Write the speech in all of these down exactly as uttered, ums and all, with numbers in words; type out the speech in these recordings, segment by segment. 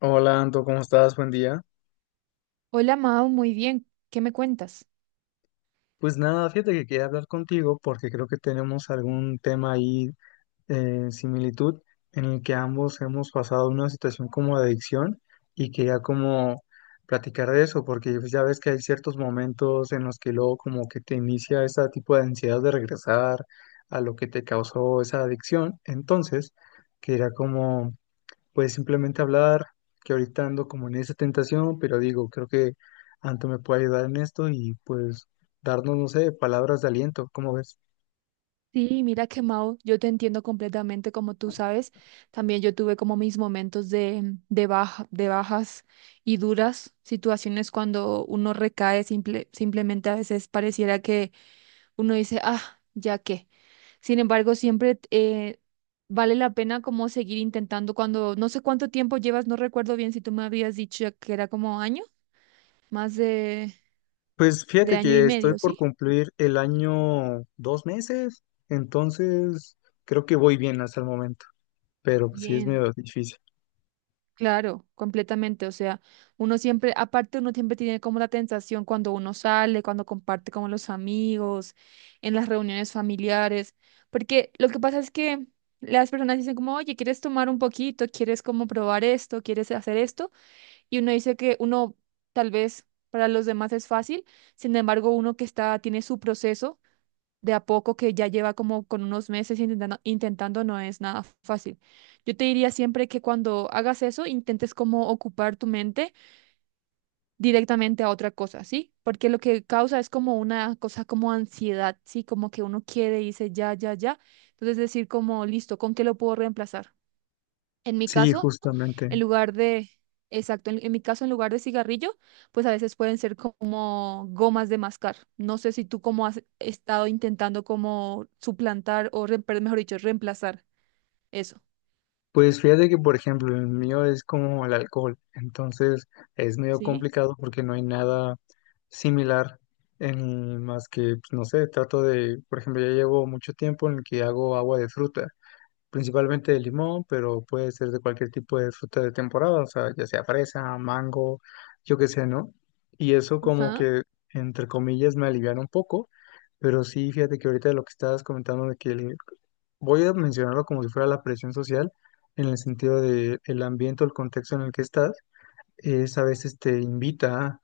Hola, Anto, ¿cómo estás? Buen día. Hola Mao, muy bien. ¿Qué me cuentas? Pues nada, fíjate que quería hablar contigo porque creo que tenemos algún tema ahí, eh, similitud, en el que ambos hemos pasado una situación como de adicción y quería como platicar de eso, porque pues, ya ves que hay ciertos momentos en los que luego como que te inicia ese tipo de ansiedad de regresar a lo que te causó esa adicción. Entonces, quería como pues simplemente hablar, que ahorita ando como en esa tentación, pero digo, creo que Anto me puede ayudar en esto y pues darnos, no sé, palabras de aliento, ¿cómo ves? Sí, mira que Mao, yo te entiendo completamente, como tú sabes, también yo tuve como mis momentos de, de baja, de bajas y duras situaciones cuando uno recae, simple, simplemente a veces pareciera que uno dice, ah, ya qué. Sin embargo, siempre eh, vale la pena como seguir intentando cuando, no sé cuánto tiempo llevas, no recuerdo bien si tú me habías dicho que era como año, más de, Pues de fíjate año y que estoy medio, por ¿sí? cumplir el año dos meses, entonces creo que voy bien hasta el momento, pero pues sí es Bien. medio difícil. Claro, completamente. O sea, uno siempre, aparte uno siempre tiene como la tentación cuando uno sale, cuando comparte con los amigos, en las reuniones familiares, porque lo que pasa es que las personas dicen como, oye, ¿quieres tomar un poquito? ¿Quieres como probar esto? ¿Quieres hacer esto? Y uno dice que uno tal vez para los demás es fácil, sin embargo, uno que está, tiene su proceso de a poco que ya lleva como con unos meses intentando, intentando no es nada fácil. Yo te diría siempre que cuando hagas eso, intentes como ocupar tu mente directamente a otra cosa, ¿sí? Porque lo que causa es como una cosa como ansiedad, ¿sí? Como que uno quiere y dice ya, ya, ya. Entonces decir como, listo, ¿con qué lo puedo reemplazar? En mi Sí, caso... justamente. En lugar de, exacto, en, en mi caso, en lugar de cigarrillo, pues a veces pueden ser como gomas de mascar. No sé si tú como has estado intentando como suplantar o, re- pero mejor dicho, reemplazar eso. Pues fíjate que, por ejemplo, el mío es como el alcohol, entonces es medio Sí. complicado porque no hay nada similar en más que, pues, no sé, trato de, por ejemplo, ya llevo mucho tiempo en el que hago agua de fruta, principalmente de limón, pero puede ser de cualquier tipo de fruta de temporada, o sea, ya sea fresa, mango, yo qué sé, ¿no? Y eso como Ajá. que, entre comillas, me alivian un poco, pero sí, fíjate que ahorita lo que estabas comentando de que el voy a mencionarlo como si fuera la presión social, en el sentido de el ambiente o el contexto en el que estás, es a veces te invita a,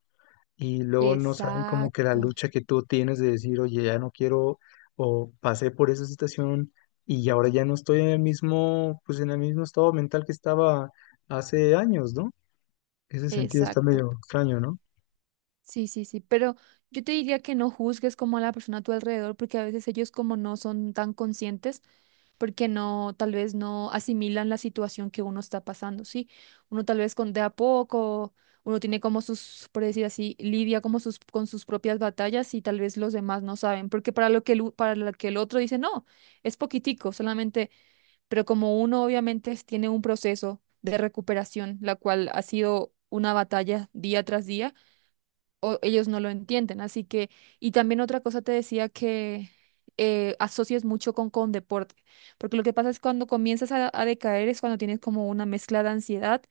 y luego no saben como que la Exacto, lucha que tú tienes de decir, oye, ya no quiero o pasé por esa situación y ahora ya no estoy en el mismo, pues en el mismo estado mental que estaba hace años, ¿no? Ese sentido está exacto. medio extraño, ¿no? Sí, sí, sí, pero yo te diría que no juzgues como a la persona a tu alrededor, porque a veces ellos como no son tan conscientes. Porque no, tal vez no asimilan la situación que uno está pasando, ¿sí? Uno tal vez con de a poco, uno tiene como sus, por decir así, lidia como sus, con sus propias batallas y tal vez los demás no saben, porque para lo que el, u- para lo que el otro dice, no, es poquitico, solamente, pero como uno obviamente es- tiene un proceso de recuperación, la cual ha sido una batalla día tras día o ellos no lo entienden. Así que, y también otra cosa te decía que eh, asocies mucho con, con deporte, porque lo que pasa es cuando comienzas a, a decaer es cuando tienes como una mezcla de ansiedad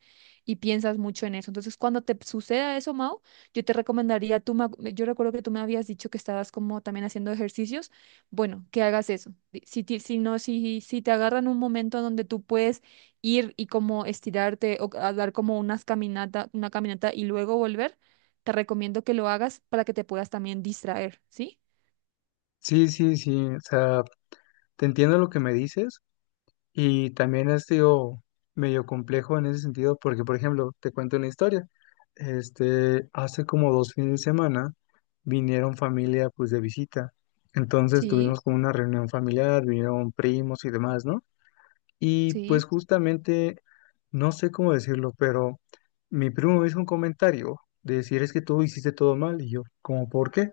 y piensas mucho en eso. Entonces, cuando te suceda eso, Mau, yo te recomendaría, tú me ac- yo recuerdo que tú me habías dicho que estabas como también haciendo ejercicios, bueno, que hagas eso. Di- Si, ti- si no, si, si te agarran un momento donde tú puedes ir y como estirarte o a dar como unas caminata, una caminata y luego volver. Te recomiendo que lo hagas para que te puedas también distraer, ¿sí? Sí, sí, sí, o sea, te entiendo lo que me dices. Y también ha sido medio complejo en ese sentido, porque, por ejemplo, te cuento una historia. Este, hace como dos fines de semana vinieron familia, pues, de visita. Entonces tuvimos Sí, como una reunión familiar, vinieron primos y demás, ¿no? Y pues sí, justamente, no sé cómo decirlo, pero mi primo me hizo un comentario de decir, es que tú hiciste todo mal. Y yo, como ¿por qué?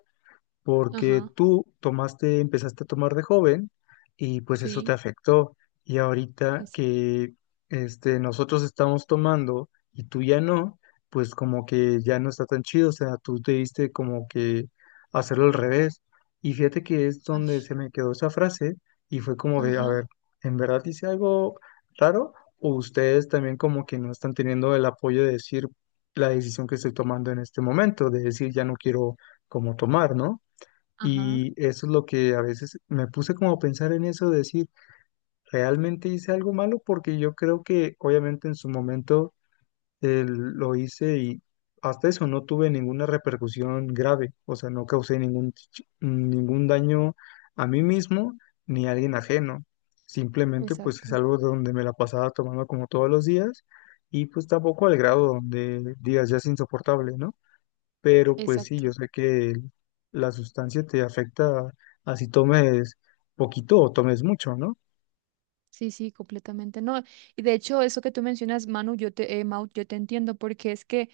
Porque ajá, tú tomaste, empezaste a tomar de joven y pues eso te sí, afectó. Y ahorita esa. que este, nosotros estamos tomando y tú ya no, pues como que ya no está tan chido, o sea, tú te diste como que hacerlo al revés. Y fíjate que es donde Ash. se me quedó esa frase y fue como de, a ver, Ajá, ¿en verdad hice algo raro? ¿O ustedes también como que no están teniendo el apoyo de decir la decisión que estoy tomando en este momento, de decir ya no quiero como tomar, ¿no? ajá, Y eso es lo que a veces me puse como a pensar en eso, decir, ¿realmente hice algo malo? Porque yo creo que obviamente en su momento eh, lo hice y hasta eso no tuve ninguna repercusión grave, o sea, no causé ningún, ch- ningún daño a mí mismo ni a alguien ajeno. Simplemente pues es exacto, algo donde me la pasaba tomando como todos los días y pues tampoco al grado donde digas ya es insoportable, ¿no? Pero pues sí, exacto. yo sé que el- la sustancia te afecta así tomes poquito o tomes mucho, ¿no? Sí, sí, completamente. No, y de hecho, eso que tú mencionas, Manu, yo te, eh, Mau, yo te entiendo, porque es que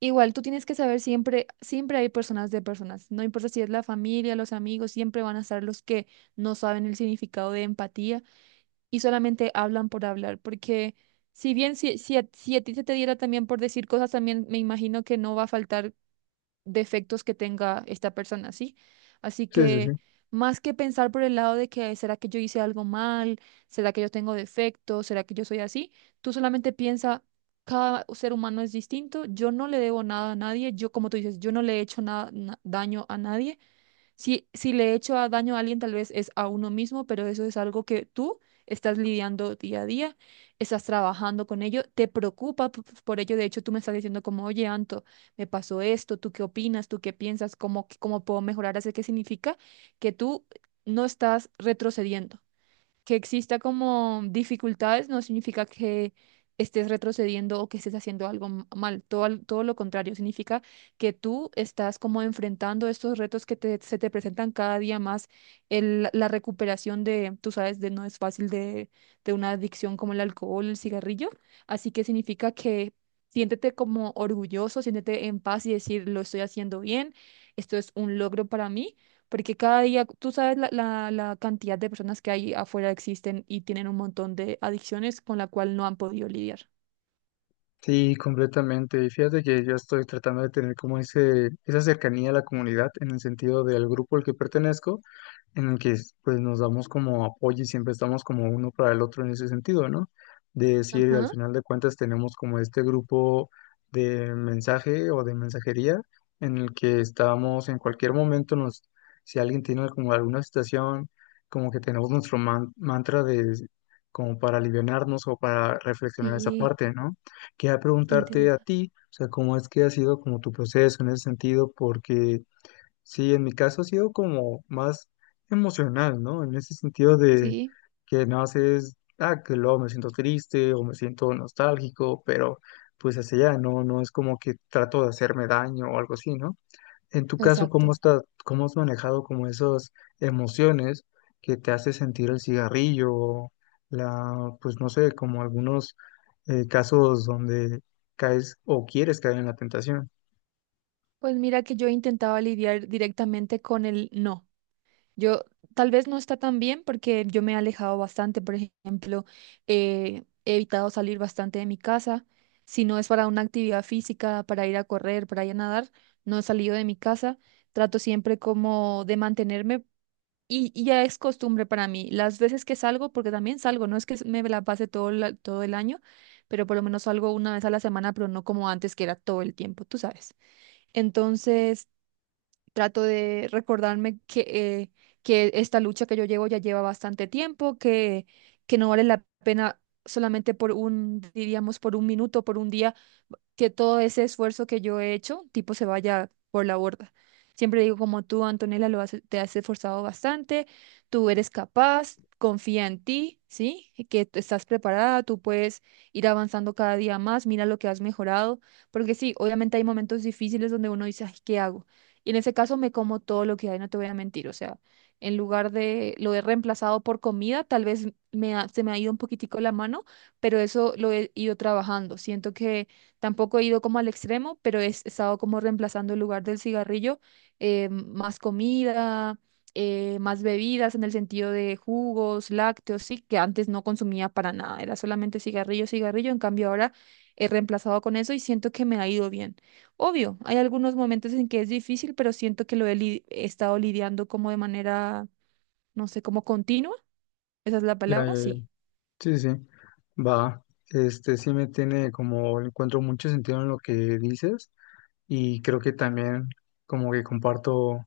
igual tú tienes que saber siempre, siempre hay personas de personas. No importa si es la familia, los amigos, siempre van a estar los que no saben el significado de empatía y solamente hablan por hablar, porque si bien si, si, a, si a ti se te diera también por decir cosas, también me imagino que no va a faltar defectos que tenga esta persona, ¿sí? Así Sí, sí, sí. que más que pensar por el lado de que será que yo hice algo mal, será que yo tengo defectos, será que yo soy así, tú solamente piensa, cada ser humano es distinto, yo no le debo nada a nadie, yo como tú dices, yo no le he hecho nada, daño a nadie. Si, si le he hecho a- daño a alguien, tal vez es a uno mismo, pero eso es algo que tú estás lidiando día a día, estás trabajando con ello, te preocupa p- p- por ello. De hecho, tú me estás diciendo como, oye, Anto, me pasó esto, ¿tú qué opinas? ¿Tú qué piensas? ¿Cómo, cómo puedo mejorar? Así que significa que tú no estás retrocediendo. Que exista como dificultades no significa que estés retrocediendo o que estés haciendo algo m- mal. Todo, al- todo lo contrario, significa que tú estás como enfrentando estos retos que te- se te presentan cada día más. El- la recuperación de, tú sabes, de no es fácil de, de una adicción como el alcohol, el cigarrillo. Así que significa que siéntete como orgulloso, siéntete en paz y decir, lo estoy haciendo bien, esto es un logro para mí porque cada día, tú sabes la, la- la cantidad de personas que hay afuera existen y tienen un montón de adicciones con la cual no han podido lidiar. Sí, completamente. Y fíjate que yo estoy tratando de tener como ese, esa cercanía a la comunidad en el sentido del grupo al que pertenezco, en el que pues nos damos como apoyo y siempre estamos como uno para el otro en ese sentido, ¿no? De decir, al Ajá, final de cuentas tenemos como este grupo de mensaje o de mensajería en el que estamos en cualquier momento nos, si alguien tiene como alguna situación, como que tenemos nuestro man- mantra de como para alivianarnos o para reflexionar esa sí, parte, ¿no? Quería preguntarte a interesante. ti, o sea, cómo es que ha sido como tu proceso en ese sentido, porque sí, en mi caso ha sido como más emocional, ¿no? En ese sentido de Sí, que no haces, ah, que luego me siento triste o me siento nostálgico, pero pues hacia allá, no, no es como que trato de hacerme daño o algo así, ¿no? En tu caso, ¿cómo exacto. está, cómo has manejado como esas emociones que te hace sentir el cigarrillo, o la, pues no sé, como algunos eh, casos donde caes o quieres caer en la tentación? Pues mira que yo intentaba lidiar directamente con el no. Yo tal vez no está tan bien porque yo me he alejado bastante, por ejemplo, eh, he evitado salir bastante de mi casa. Si no es para una actividad física, para ir a correr, para ir a nadar, no he salido de mi casa. Trato siempre como de mantenerme. Y, y ya es costumbre para mí. Las veces que salgo, porque también salgo, no es que me la pase todo, la- todo el año, pero por lo menos salgo una vez a la semana, pero no como antes, que era todo el tiempo, tú sabes. Entonces, trato de recordarme que, eh, que esta lucha que yo llevo ya lleva bastante tiempo, que, que no vale la pena solamente por un, diríamos, por un minuto, por un día, que todo ese esfuerzo que yo he hecho, tipo, se vaya por la borda. Siempre digo, como tú, Antonella, lo has- te has esforzado bastante, tú eres capaz, confía en ti, ¿sí? Y que tú estás preparada, tú puedes ir avanzando cada día más, mira lo que has mejorado, porque sí, obviamente hay momentos difíciles donde uno dice, ay, ¿qué hago? Y en ese caso me como todo lo que hay, no te voy a mentir, o sea, en lugar de lo he reemplazado por comida, tal vez me ha- se me ha ido un poquitico la mano, pero eso lo he ido trabajando. Siento que tampoco he ido como al extremo, pero he estado como reemplazando el lugar del cigarrillo, eh, más comida, eh, más bebidas en el sentido de jugos, lácteos, sí, que antes no consumía para nada, era solamente cigarrillo, cigarrillo, en cambio ahora he reemplazado con eso y siento que me ha ido bien. Obvio, hay algunos momentos en que es difícil, pero siento que lo he, li- he estado lidiando como de manera, no sé, como continua, esa es la Ya, palabra, ya, ya. sí. Sí, sí. Va. Este sí me tiene como, encuentro mucho sentido en lo que dices. Y creo que también como que comparto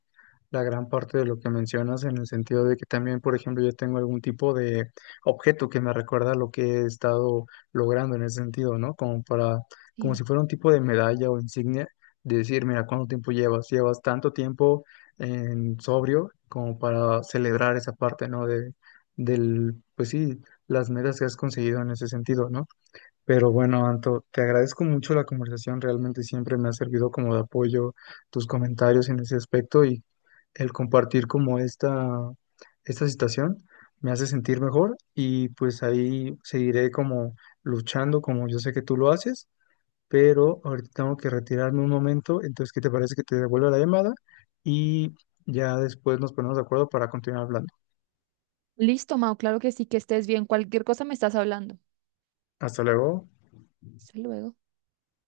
la gran parte de lo que mencionas en el sentido de que también, por ejemplo, yo tengo algún tipo de objeto que me recuerda lo que he estado logrando en ese sentido, ¿no? Como para, como si Sí. fuera un tipo de medalla o insignia de decir, mira, ¿cuánto tiempo llevas? Llevas tanto tiempo en sobrio como para celebrar esa parte, ¿no? De, del, pues sí, las metas que has conseguido en ese sentido, ¿no? Pero bueno, Anto, te agradezco mucho la conversación, realmente siempre me ha servido como de apoyo tus comentarios en ese aspecto y el compartir como esta, esta situación me hace sentir mejor y pues ahí seguiré como luchando como yo sé que tú lo haces, pero ahorita tengo que retirarme un momento, entonces ¿qué te parece que te devuelva la llamada? Y ya después nos ponemos de acuerdo para continuar hablando. Listo, Mau, claro que sí, que estés bien, cualquier cosa me estás hablando. Hasta luego. Hasta luego.